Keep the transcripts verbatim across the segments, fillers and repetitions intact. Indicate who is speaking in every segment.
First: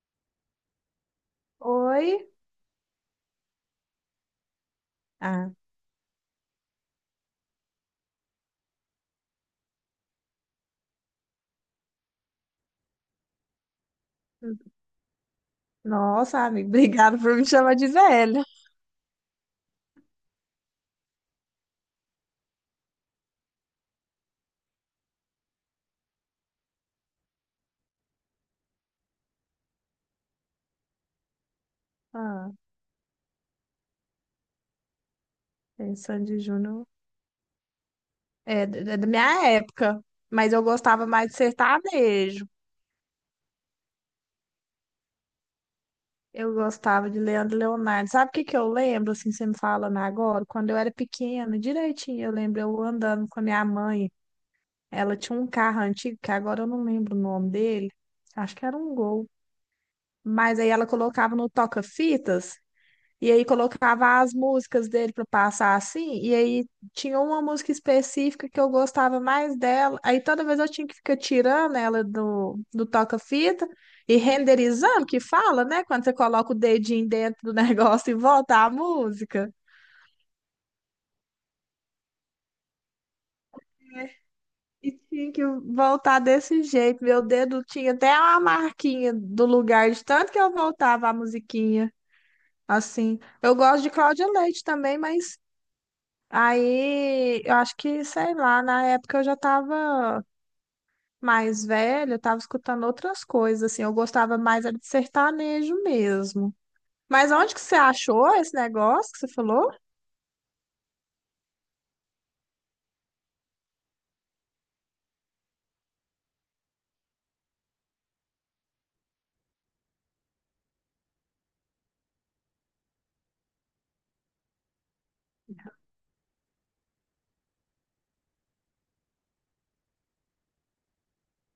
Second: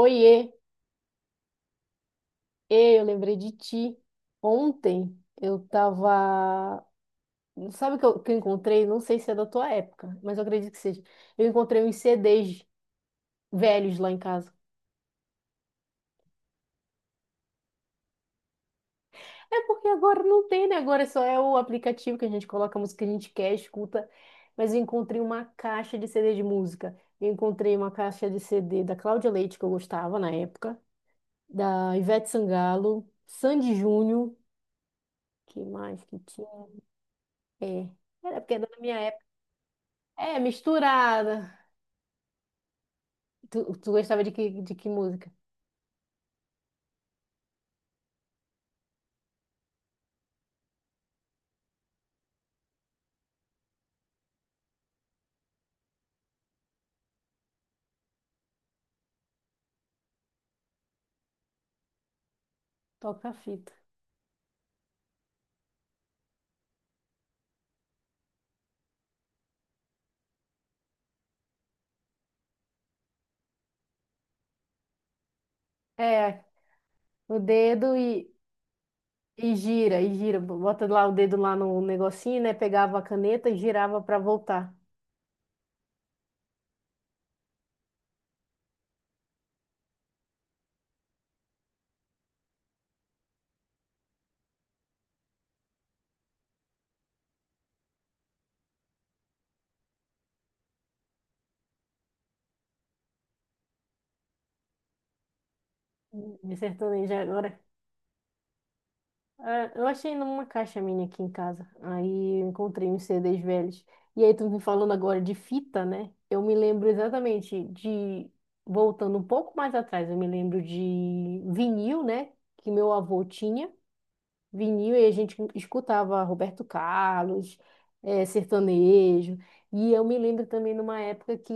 Speaker 1: Oiê,
Speaker 2: Oi?
Speaker 1: ê, eu lembrei de ti. Ontem
Speaker 2: Ah,
Speaker 1: eu tava. Sabe o que eu, que eu encontrei? Não sei se é da tua época, mas eu acredito que seja. Eu encontrei uns C Ds velhos lá em casa.
Speaker 2: nossa, amigo, obrigado por me chamar de velha.
Speaker 1: É porque agora não tem, né? Agora é só é o aplicativo que a gente coloca a música que a gente quer, escuta. Mas eu encontrei uma caixa de C D de música. Eu encontrei uma caixa de C D da Cláudia Leite, que eu gostava na época, da Ivete
Speaker 2: Ah,
Speaker 1: Sangalo, Sandy Júnior, que
Speaker 2: é,
Speaker 1: mais que
Speaker 2: Sandy
Speaker 1: tinha?
Speaker 2: Júnior
Speaker 1: É. Era porque era
Speaker 2: é, d-
Speaker 1: da
Speaker 2: é
Speaker 1: minha
Speaker 2: da
Speaker 1: época.
Speaker 2: minha época,
Speaker 1: É,
Speaker 2: mas eu gostava mais de
Speaker 1: misturada.
Speaker 2: sertanejo.
Speaker 1: Tu, tu gostava de que, de que música?
Speaker 2: Eu gostava de Leandro e Leonardo. Sabe o que que eu lembro, assim, você me falando agora? Quando eu era pequena, direitinho, eu lembro eu andando com a minha mãe. Ela tinha um carro antigo, que agora eu não lembro o nome dele. Acho que era um Gol. Mas aí ela colocava no toca-fitas.
Speaker 1: Toca a
Speaker 2: E aí
Speaker 1: fita.
Speaker 2: colocava as músicas dele para passar assim, e aí tinha uma música específica que eu gostava mais dela. Aí toda vez eu tinha que ficar tirando ela do, do toca-fita e renderizando, que fala, né? Quando você
Speaker 1: É,
Speaker 2: coloca o dedinho
Speaker 1: o
Speaker 2: dentro do
Speaker 1: dedo
Speaker 2: negócio e
Speaker 1: e,
Speaker 2: volta a música.
Speaker 1: e gira, e gira. Bota lá o dedo lá no negocinho, né? Pegava a caneta e girava pra voltar.
Speaker 2: E tinha que voltar desse jeito. Meu dedo tinha até uma marquinha do lugar de tanto que eu voltava a musiquinha. Assim, eu gosto de Cláudia Leite também, mas aí, eu acho que, sei lá, na época eu já estava mais velha, eu estava escutando outras coisas, assim, eu gostava mais era de sertanejo
Speaker 1: Me
Speaker 2: mesmo.
Speaker 1: sertaneja
Speaker 2: Mas
Speaker 1: agora.
Speaker 2: onde que você achou esse negócio que você
Speaker 1: Ah,
Speaker 2: falou?
Speaker 1: eu achei numa caixa minha aqui em casa. Aí eu encontrei uns C Ds velhos. E aí tu me falando agora de fita, né? Eu me lembro exatamente de... Voltando um pouco mais atrás, eu me lembro de vinil, né? Que meu avô tinha. Vinil e a gente escutava Roberto Carlos, eh, sertanejo. E eu me lembro também numa época que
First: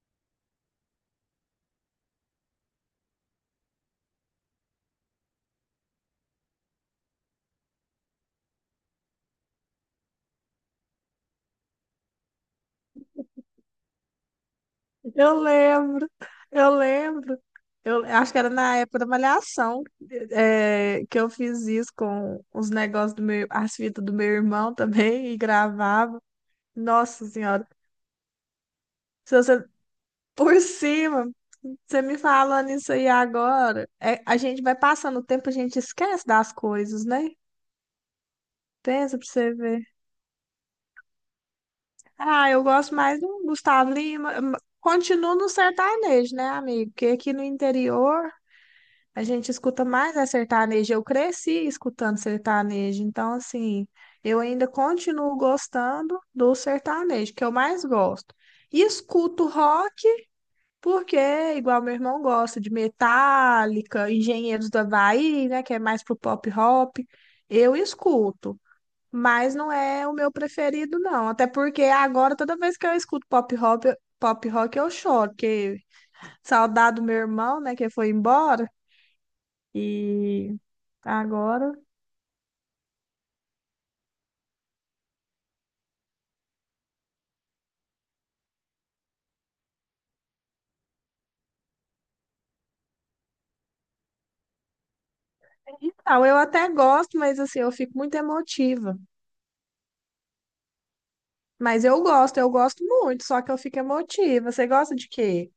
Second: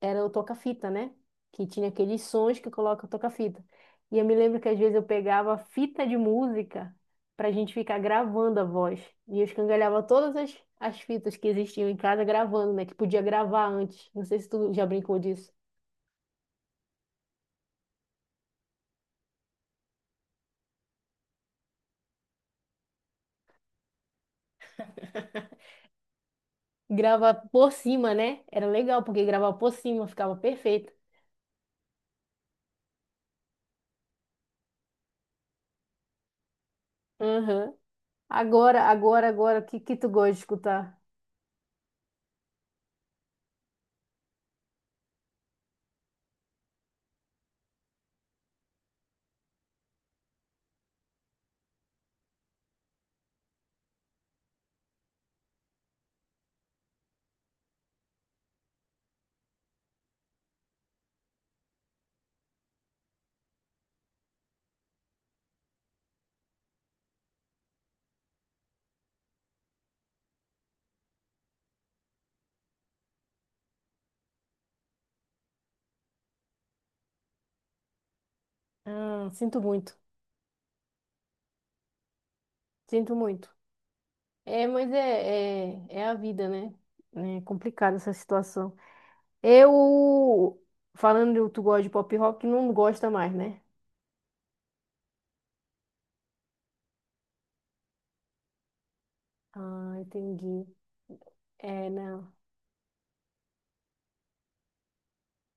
Speaker 1: era o toca-fita, né? Que tinha aqueles sons que coloca o toca-fita. E eu me lembro que às vezes eu pegava fita de música para a gente ficar gravando a voz. E eu escangalhava todas as, as fitas que existiam em casa gravando, né? Que podia gravar antes. Não sei se tu já brincou
Speaker 2: Eu
Speaker 1: disso.
Speaker 2: lembro, eu lembro. Eu acho que era na época da Malhação, é que eu fiz isso com os negócios do meu, as fitas do meu irmão também e gravava. Nossa
Speaker 1: Gravar
Speaker 2: Senhora,
Speaker 1: por cima, né? Era legal, porque
Speaker 2: se
Speaker 1: gravar
Speaker 2: você
Speaker 1: por cima ficava
Speaker 2: por
Speaker 1: perfeito.
Speaker 2: cima, você me falando isso aí agora, é, a gente vai passando o tempo, a gente esquece das coisas, né?
Speaker 1: Aham. Agora,
Speaker 2: Pensa pra
Speaker 1: agora,
Speaker 2: você
Speaker 1: agora, o que,
Speaker 2: ver.
Speaker 1: que tu gosta de escutar?
Speaker 2: Ah, eu gosto mais do Gustavo Lima. m- Continuo no sertanejo, né, amigo? Porque aqui no interior a gente escuta mais é sertanejo. Eu cresci escutando sertanejo, então assim, eu ainda continuo gostando do sertanejo, que eu mais gosto. E escuto rock. Porque, é igual meu irmão gosta de Metallica, Engenheiros do Havaí, né, que é mais pro pop rock, eu escuto, mas não é o meu preferido, não. Até porque agora, toda vez que eu escuto pop rock, pop rock eu choro, porque saudade do meu irmão, né, que foi embora,
Speaker 1: Ah, sinto muito,
Speaker 2: e agora...
Speaker 1: sinto muito. É, mas é, é, é a vida, né? É complicada essa situação. Eu, falando que tu gosta de pop rock, não gosta mais, né?
Speaker 2: Então, eu até gosto, mas assim, eu fico muito emotiva.
Speaker 1: Ah, entendi.
Speaker 2: Mas
Speaker 1: É,
Speaker 2: eu
Speaker 1: não.
Speaker 2: gosto, eu gosto muito, só que eu fico emotiva. Você gosta de quê?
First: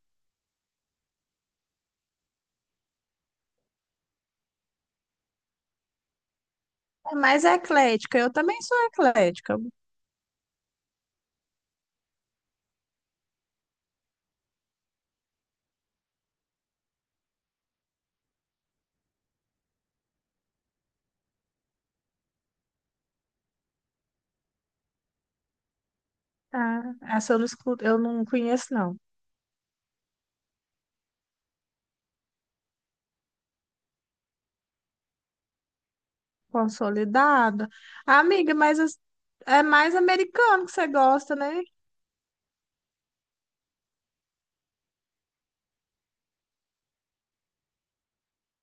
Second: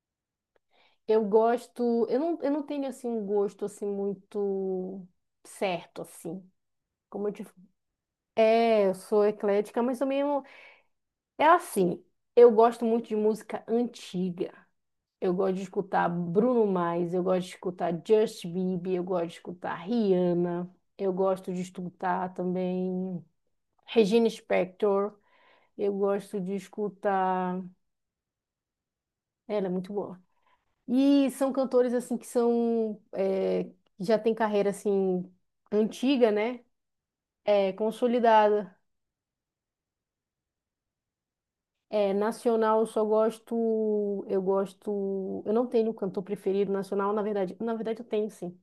Speaker 1: Eu gosto, eu não, eu não tenho assim um gosto assim muito certo assim.
Speaker 2: É
Speaker 1: Como eu
Speaker 2: mais
Speaker 1: te...
Speaker 2: eclética, eu também sou
Speaker 1: É, eu sou
Speaker 2: eclética.
Speaker 1: eclética, mas também eu, é assim. Eu gosto muito de música antiga. Eu gosto de escutar Bruno Mars, eu gosto de escutar Justin Bieber, eu gosto de escutar Rihanna, eu gosto de escutar também Regina Spektor, eu gosto de
Speaker 2: Ah, essa eu não
Speaker 1: escutar.
Speaker 2: escuto, eu não conheço, não.
Speaker 1: Ela é muito boa. E são cantores assim que são é, que já tem carreira assim antiga, né?
Speaker 2: Consolidada.
Speaker 1: É,
Speaker 2: Amiga,
Speaker 1: consolidada.
Speaker 2: mas as- é mais americano que você gosta, né?
Speaker 1: É, nacional eu só gosto, eu gosto, eu não tenho cantor preferido nacional, na verdade, na verdade eu tenho sim.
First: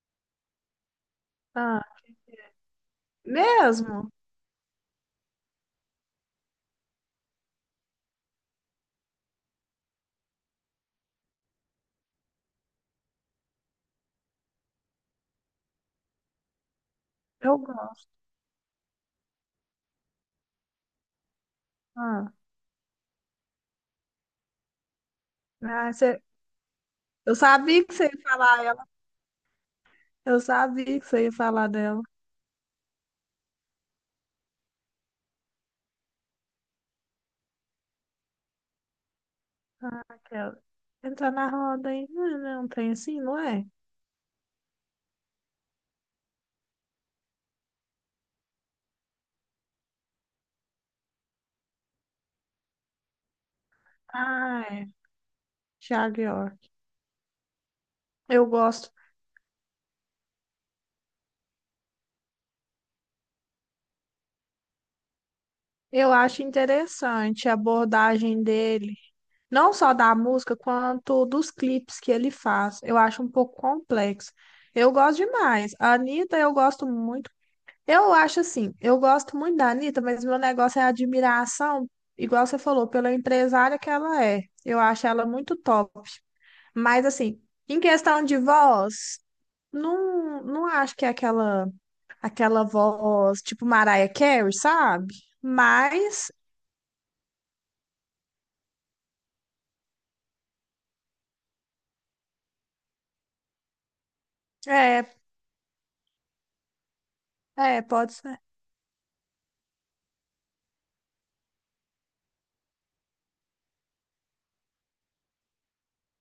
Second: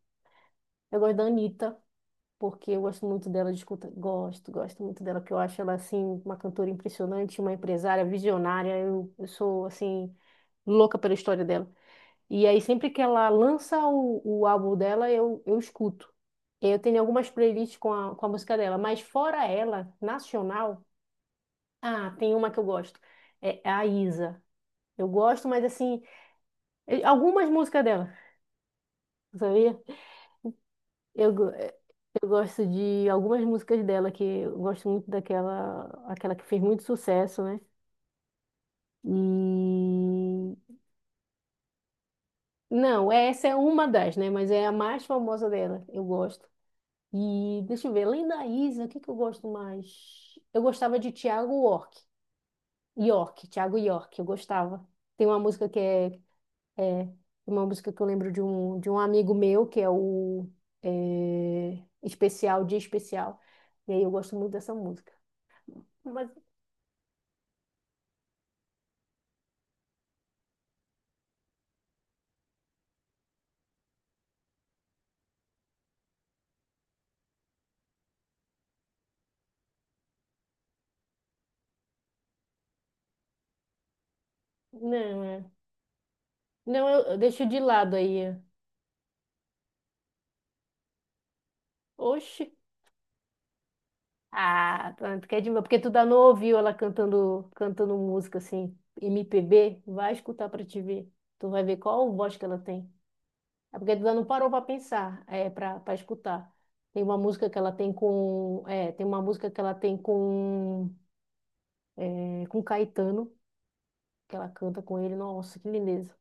Speaker 1: Eu gosto da Anitta,
Speaker 2: Ah,
Speaker 1: porque eu gosto muito dela, de escuta,
Speaker 2: mesmo?
Speaker 1: gosto, gosto muito dela, porque eu acho ela, assim, uma cantora impressionante, uma empresária visionária, eu, eu sou, assim, louca pela história dela. E aí, sempre que ela lança o, o álbum dela, eu, eu escuto. Eu tenho algumas
Speaker 2: Eu
Speaker 1: playlists com
Speaker 2: gosto.
Speaker 1: a, com a música dela, mas fora ela, nacional, ah,
Speaker 2: Ah,
Speaker 1: tem uma que eu gosto, é a Isa. Eu gosto, mas
Speaker 2: ah,
Speaker 1: assim,
Speaker 2: você-
Speaker 1: eu-
Speaker 2: eu
Speaker 1: algumas músicas
Speaker 2: sabia que você
Speaker 1: dela,
Speaker 2: ia falar ela.
Speaker 1: sabia?
Speaker 2: Eu sabia que você
Speaker 1: Eu,
Speaker 2: ia
Speaker 1: go-
Speaker 2: falar dela.
Speaker 1: Eu gosto de algumas músicas dela, que eu gosto muito daquela, aquela que fez muito sucesso, né?
Speaker 2: Ah,
Speaker 1: E
Speaker 2: aquela. Entrar na roda aí. Não, não tem
Speaker 1: não,
Speaker 2: assim, não
Speaker 1: essa é
Speaker 2: é?
Speaker 1: uma das, né? Mas é a mais famosa dela, eu gosto. E deixa eu ver, além da Isa, o que que eu gosto mais? Eu gostava de Thiago York, York, Thiago York, eu
Speaker 2: Ah,
Speaker 1: gostava.
Speaker 2: é.
Speaker 1: Tem uma música que é,
Speaker 2: Thiago York.
Speaker 1: é uma música que eu lembro de
Speaker 2: Eu
Speaker 1: um, de
Speaker 2: gosto.
Speaker 1: um amigo meu, que é o é, Especial, Dia Especial. E aí eu gosto muito dessa música.
Speaker 2: Eu
Speaker 1: Mas
Speaker 2: acho interessante a abordagem dele. Não só da música, quanto dos clipes que ele faz. Eu acho um pouco complexo. Eu gosto demais. A Anitta, eu gosto muito. Eu acho assim, eu gosto muito da Anitta, mas meu negócio é a admiração, igual você falou, pela empresária que ela é. Eu acho
Speaker 1: não,
Speaker 2: ela
Speaker 1: é.
Speaker 2: muito top.
Speaker 1: Não, eu,
Speaker 2: Mas
Speaker 1: eu
Speaker 2: assim,
Speaker 1: deixo de
Speaker 2: em
Speaker 1: lado
Speaker 2: questão
Speaker 1: aí.
Speaker 2: de voz, não, não acho que é aquela,
Speaker 1: Oxi.
Speaker 2: aquela voz tipo Mariah Carey,
Speaker 1: Ah,
Speaker 2: sabe?
Speaker 1: tá, tu quer demais. Porque tu dá não
Speaker 2: Mas
Speaker 1: ouviu ela cantando, cantando música assim, M P B, vai escutar pra te ver. Tu vai ver qual voz que ela tem. É porque tu dá não parou pra
Speaker 2: é,
Speaker 1: pensar, é, pra, pra escutar. Tem uma música que ela
Speaker 2: é,
Speaker 1: tem
Speaker 2: pode.
Speaker 1: com. É, tem uma música que ela tem com. É, com Caetano, que ela canta com ele. Nossa, que lindeza.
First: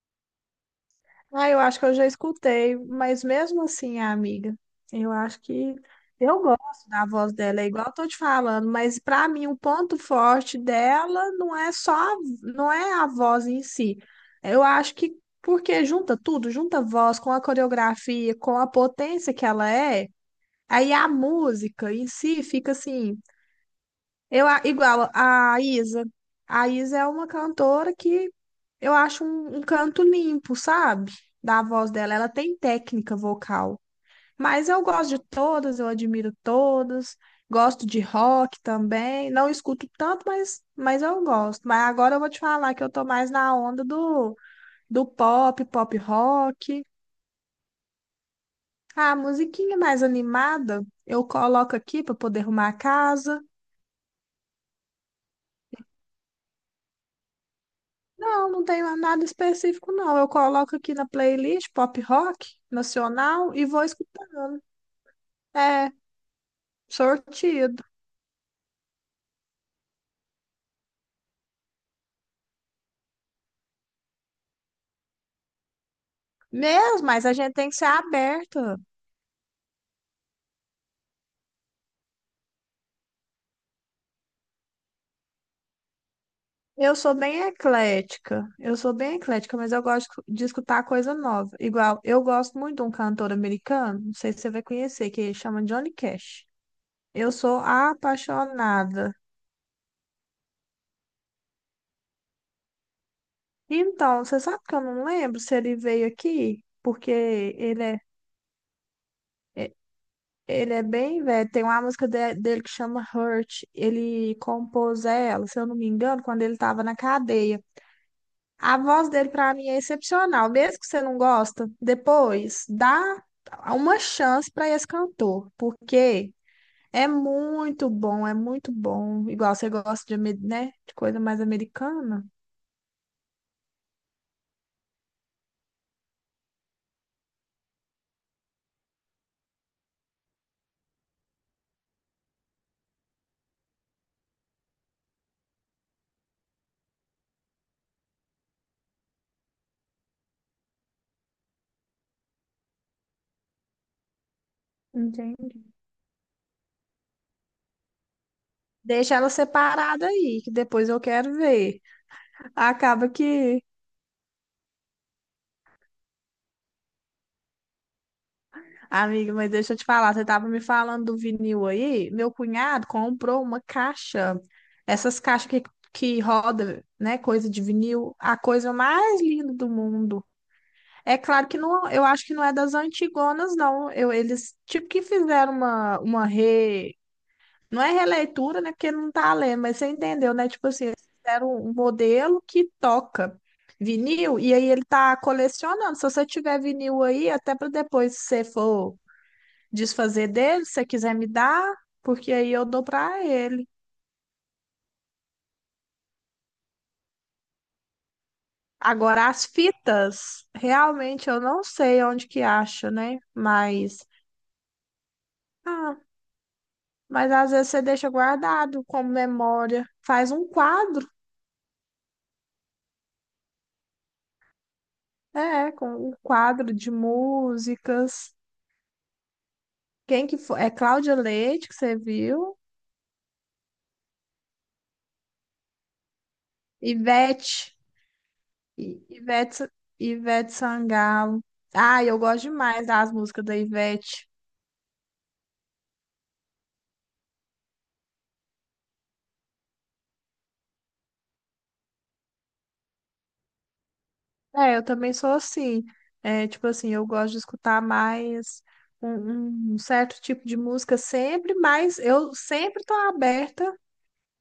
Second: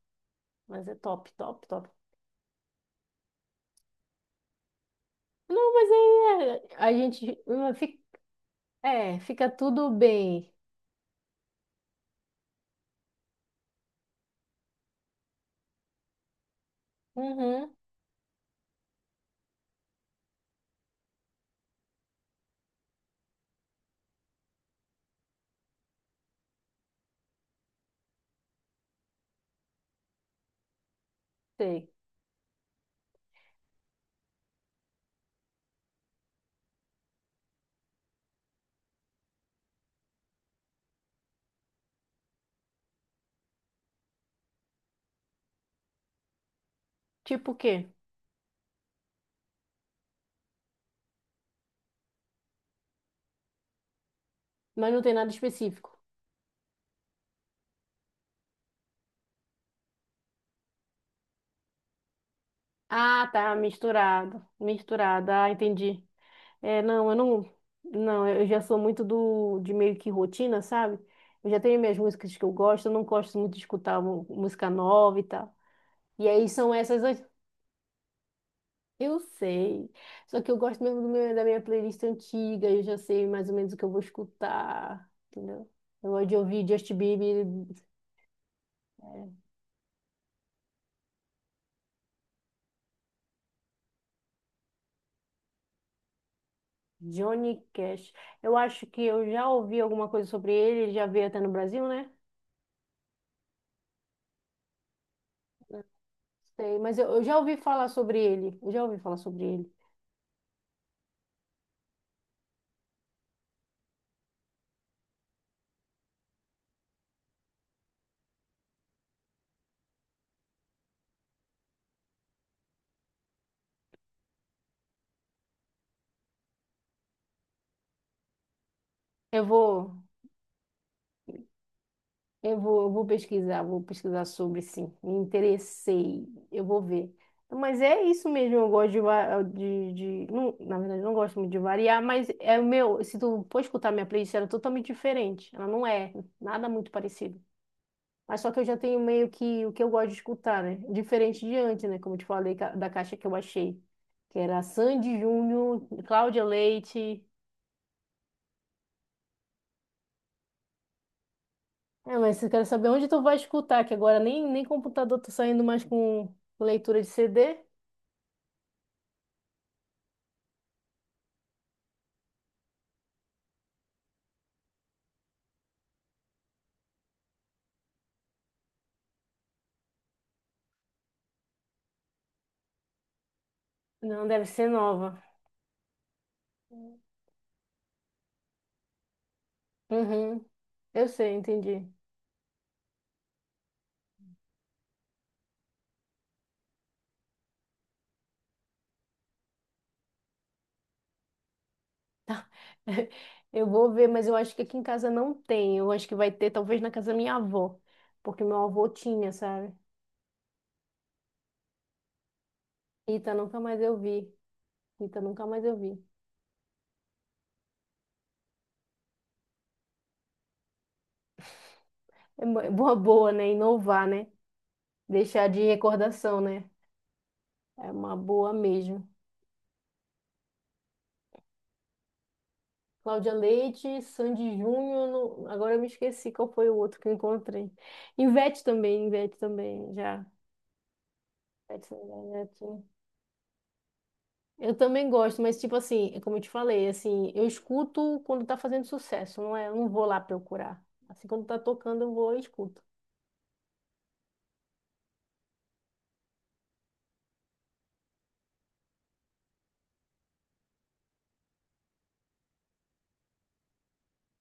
Speaker 1: Mas é top,
Speaker 2: Ah, eu
Speaker 1: top,
Speaker 2: acho que
Speaker 1: top.
Speaker 2: eu já escutei, mas mesmo assim, amiga, eu acho
Speaker 1: Não,
Speaker 2: que
Speaker 1: mas
Speaker 2: eu
Speaker 1: aí é,
Speaker 2: gosto
Speaker 1: a
Speaker 2: da voz
Speaker 1: gente.
Speaker 2: dela, é
Speaker 1: hum,
Speaker 2: igual eu
Speaker 1: fica-
Speaker 2: tô te falando, mas
Speaker 1: É,
Speaker 2: para mim
Speaker 1: fica
Speaker 2: o
Speaker 1: tudo
Speaker 2: ponto
Speaker 1: bem.
Speaker 2: forte dela não é só, a- não é a voz em si. Eu acho que porque junta tudo, junta a voz com a
Speaker 1: Uhum,
Speaker 2: coreografia, com a potência que ela é, aí a música em si fica assim. Eu, a- igual a Isa. A Isa é uma cantora que eu acho um, um canto limpo, sabe? Da
Speaker 1: sei.
Speaker 2: voz dela. Ela tem técnica vocal. Mas eu gosto de todas, eu admiro todas. Gosto de rock também. Não escuto tanto, mas, mas eu gosto. Mas agora eu vou te falar que eu tô mais na onda do, do pop, pop rock.
Speaker 1: Tipo o quê?
Speaker 2: A musiquinha mais animada eu coloco aqui para poder arrumar a casa.
Speaker 1: Mas não tem nada específico.
Speaker 2: Não, não tenho nada específico, não. Eu coloco aqui na playlist pop rock
Speaker 1: Ah,
Speaker 2: nacional
Speaker 1: tá,
Speaker 2: e vou escutar.
Speaker 1: misturado. Misturado, ah,
Speaker 2: É,
Speaker 1: entendi. É, não, eu não.
Speaker 2: sortido.
Speaker 1: Não, eu já sou muito do, de meio que rotina, sabe? Eu já tenho minhas músicas que eu gosto, eu não gosto muito de escutar mu- música nova e tal. E aí são essas.
Speaker 2: Mesmo, mas
Speaker 1: as-
Speaker 2: a gente tem que ser aberta.
Speaker 1: Eu sei. Só que eu gosto mesmo do meu, da minha playlist antiga, eu já sei mais ou menos o que eu vou escutar, entendeu? Eu gosto de ouvir Justin
Speaker 2: Eu sou bem
Speaker 1: Bieber.
Speaker 2: eclética. Eu sou bem
Speaker 1: É,
Speaker 2: eclética, mas eu gosto de escutar coisa nova. Igual, eu gosto muito de um cantor americano, não sei se você vai conhecer, que ele chama Johnny Cash. Eu sou
Speaker 1: Johnny Cash. Eu acho que
Speaker 2: apaixonada.
Speaker 1: eu já ouvi alguma coisa sobre ele, ele já veio até no Brasil, né?
Speaker 2: Então, você sabe que eu não lembro se ele veio aqui,
Speaker 1: Sei, mas eu,
Speaker 2: porque
Speaker 1: eu já ouvi
Speaker 2: ele
Speaker 1: falar
Speaker 2: é.
Speaker 1: sobre ele. Eu já ouvi falar sobre ele.
Speaker 2: Ele é bem velho. Tem uma música de- dele que chama Hurt. Ele compôs ela, se eu não me engano, quando ele estava na cadeia. A voz dele, pra mim, é excepcional. Mesmo que você não gosta, depois dá uma chance para esse cantor, porque é muito bom, é muito bom.
Speaker 1: Eu
Speaker 2: Igual você
Speaker 1: vou,
Speaker 2: gosta de, ame- né, de coisa mais americana.
Speaker 1: eu vou, eu vou pesquisar, vou pesquisar sobre sim. Me interessei, eu vou ver. Mas é isso mesmo, eu gosto de, va- de, de- não, na verdade, eu não gosto muito de variar, mas é o meu, se tu for escutar minha playlist, ela é totalmente diferente. Ela não é nada muito parecido. Mas só que eu já tenho meio que o que eu gosto de escutar, né? Diferente de antes, né? Como eu te falei ca- da caixa que eu achei. Que era Sandy
Speaker 2: Entendi.
Speaker 1: Júnior, Cláudia Leite.
Speaker 2: Deixa ela separada aí, que depois eu quero ver.
Speaker 1: É, mas eu quero saber onde
Speaker 2: Acaba
Speaker 1: tu vai
Speaker 2: que
Speaker 1: escutar, que agora nem, nem computador tá saindo mais com leitura de C D.
Speaker 2: amiga, mas deixa eu te falar, você estava me falando do vinil aí? Meu cunhado comprou uma caixa, essas caixas que, que roda, né, coisa de vinil, a coisa mais linda do mundo. É claro que não, eu acho que não é das antigonas, não. Eu,
Speaker 1: Não, deve
Speaker 2: eles
Speaker 1: ser
Speaker 2: tipo que
Speaker 1: nova.
Speaker 2: fizeram uma, uma re... Não é releitura, né, porque não tá lendo, mas você entendeu,
Speaker 1: Uhum,
Speaker 2: né? Tipo assim, eles
Speaker 1: eu sei,
Speaker 2: fizeram um
Speaker 1: entendi.
Speaker 2: modelo que toca vinil, e aí ele tá colecionando. Se você tiver vinil aí, até para depois, se você for desfazer dele, se você quiser me dar, porque aí eu dou para
Speaker 1: Eu
Speaker 2: ele.
Speaker 1: vou ver, mas eu acho que aqui em casa não tem. Eu acho que vai ter, talvez, na casa da minha avó. Porque meu avô
Speaker 2: Agora,
Speaker 1: tinha,
Speaker 2: as
Speaker 1: sabe?
Speaker 2: fitas, realmente eu não sei onde que acha, né?
Speaker 1: Rita, nunca mais eu
Speaker 2: Mas,
Speaker 1: vi. Rita, nunca mais eu
Speaker 2: ah,
Speaker 1: vi.
Speaker 2: mas às vezes você deixa guardado como memória. Faz um quadro,
Speaker 1: É uma boa, boa, né? Inovar, né? Deixar de
Speaker 2: é, com um
Speaker 1: recordação, né?
Speaker 2: quadro de
Speaker 1: É uma
Speaker 2: músicas.
Speaker 1: boa mesmo.
Speaker 2: Quem que foi? É Cláudia Leite, que você viu.
Speaker 1: Cláudia Leite, Sandy Júnior, não- agora eu me esqueci qual foi o outro que eu
Speaker 2: Ivete,
Speaker 1: encontrei. Ivete
Speaker 2: I-
Speaker 1: também, Ivete
Speaker 2: Ivete,
Speaker 1: também, já.
Speaker 2: Ivete Sangalo.
Speaker 1: Ivete
Speaker 2: Ah, eu
Speaker 1: Sangalo,
Speaker 2: gosto
Speaker 1: Ivete.
Speaker 2: demais das músicas da Ivete.
Speaker 1: Eu também gosto, mas tipo assim, é como eu te falei, assim, eu escuto quando tá fazendo sucesso, não é? Eu não vou lá procurar. Assim, quando tá tocando, eu vou e escuto.
Speaker 2: É, eu também sou assim. É, tipo assim, eu gosto de escutar mais um, um certo tipo de música sempre, mas eu sempre tô aberta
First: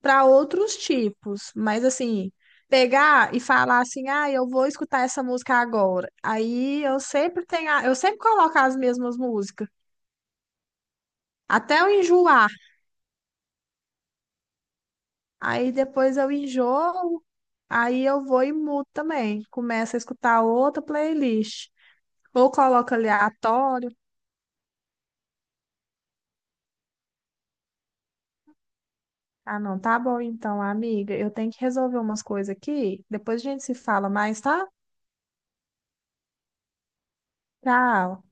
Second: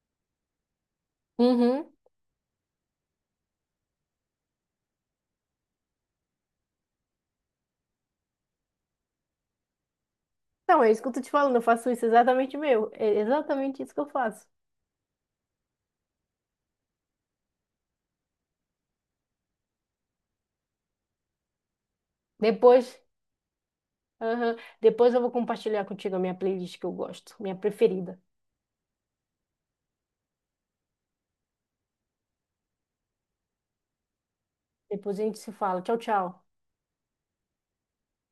Speaker 2: para outros tipos. Mas
Speaker 1: Uhum.
Speaker 2: assim, pegar e falar assim, ah, eu vou escutar essa música agora. Aí eu sempre tenho, a- eu sempre coloco as mesmas músicas,
Speaker 1: Então, é isso que eu tô te falando, eu
Speaker 2: até
Speaker 1: faço
Speaker 2: eu
Speaker 1: isso
Speaker 2: enjoar.
Speaker 1: exatamente meu. É exatamente isso que eu faço.
Speaker 2: Aí depois eu enjoo, aí eu vou e mudo também. Começo a escutar outra playlist. Ou coloco
Speaker 1: Depois.
Speaker 2: aleatório.
Speaker 1: Aham. Depois eu vou compartilhar contigo a minha playlist que eu gosto, minha preferida.
Speaker 2: Ah, não, tá bom então, amiga. Eu tenho que resolver umas coisas aqui. Depois a gente se fala mais, tá?
Speaker 1: Depois a gente se fala. Tchau, tchau.
Speaker 2: Tchau.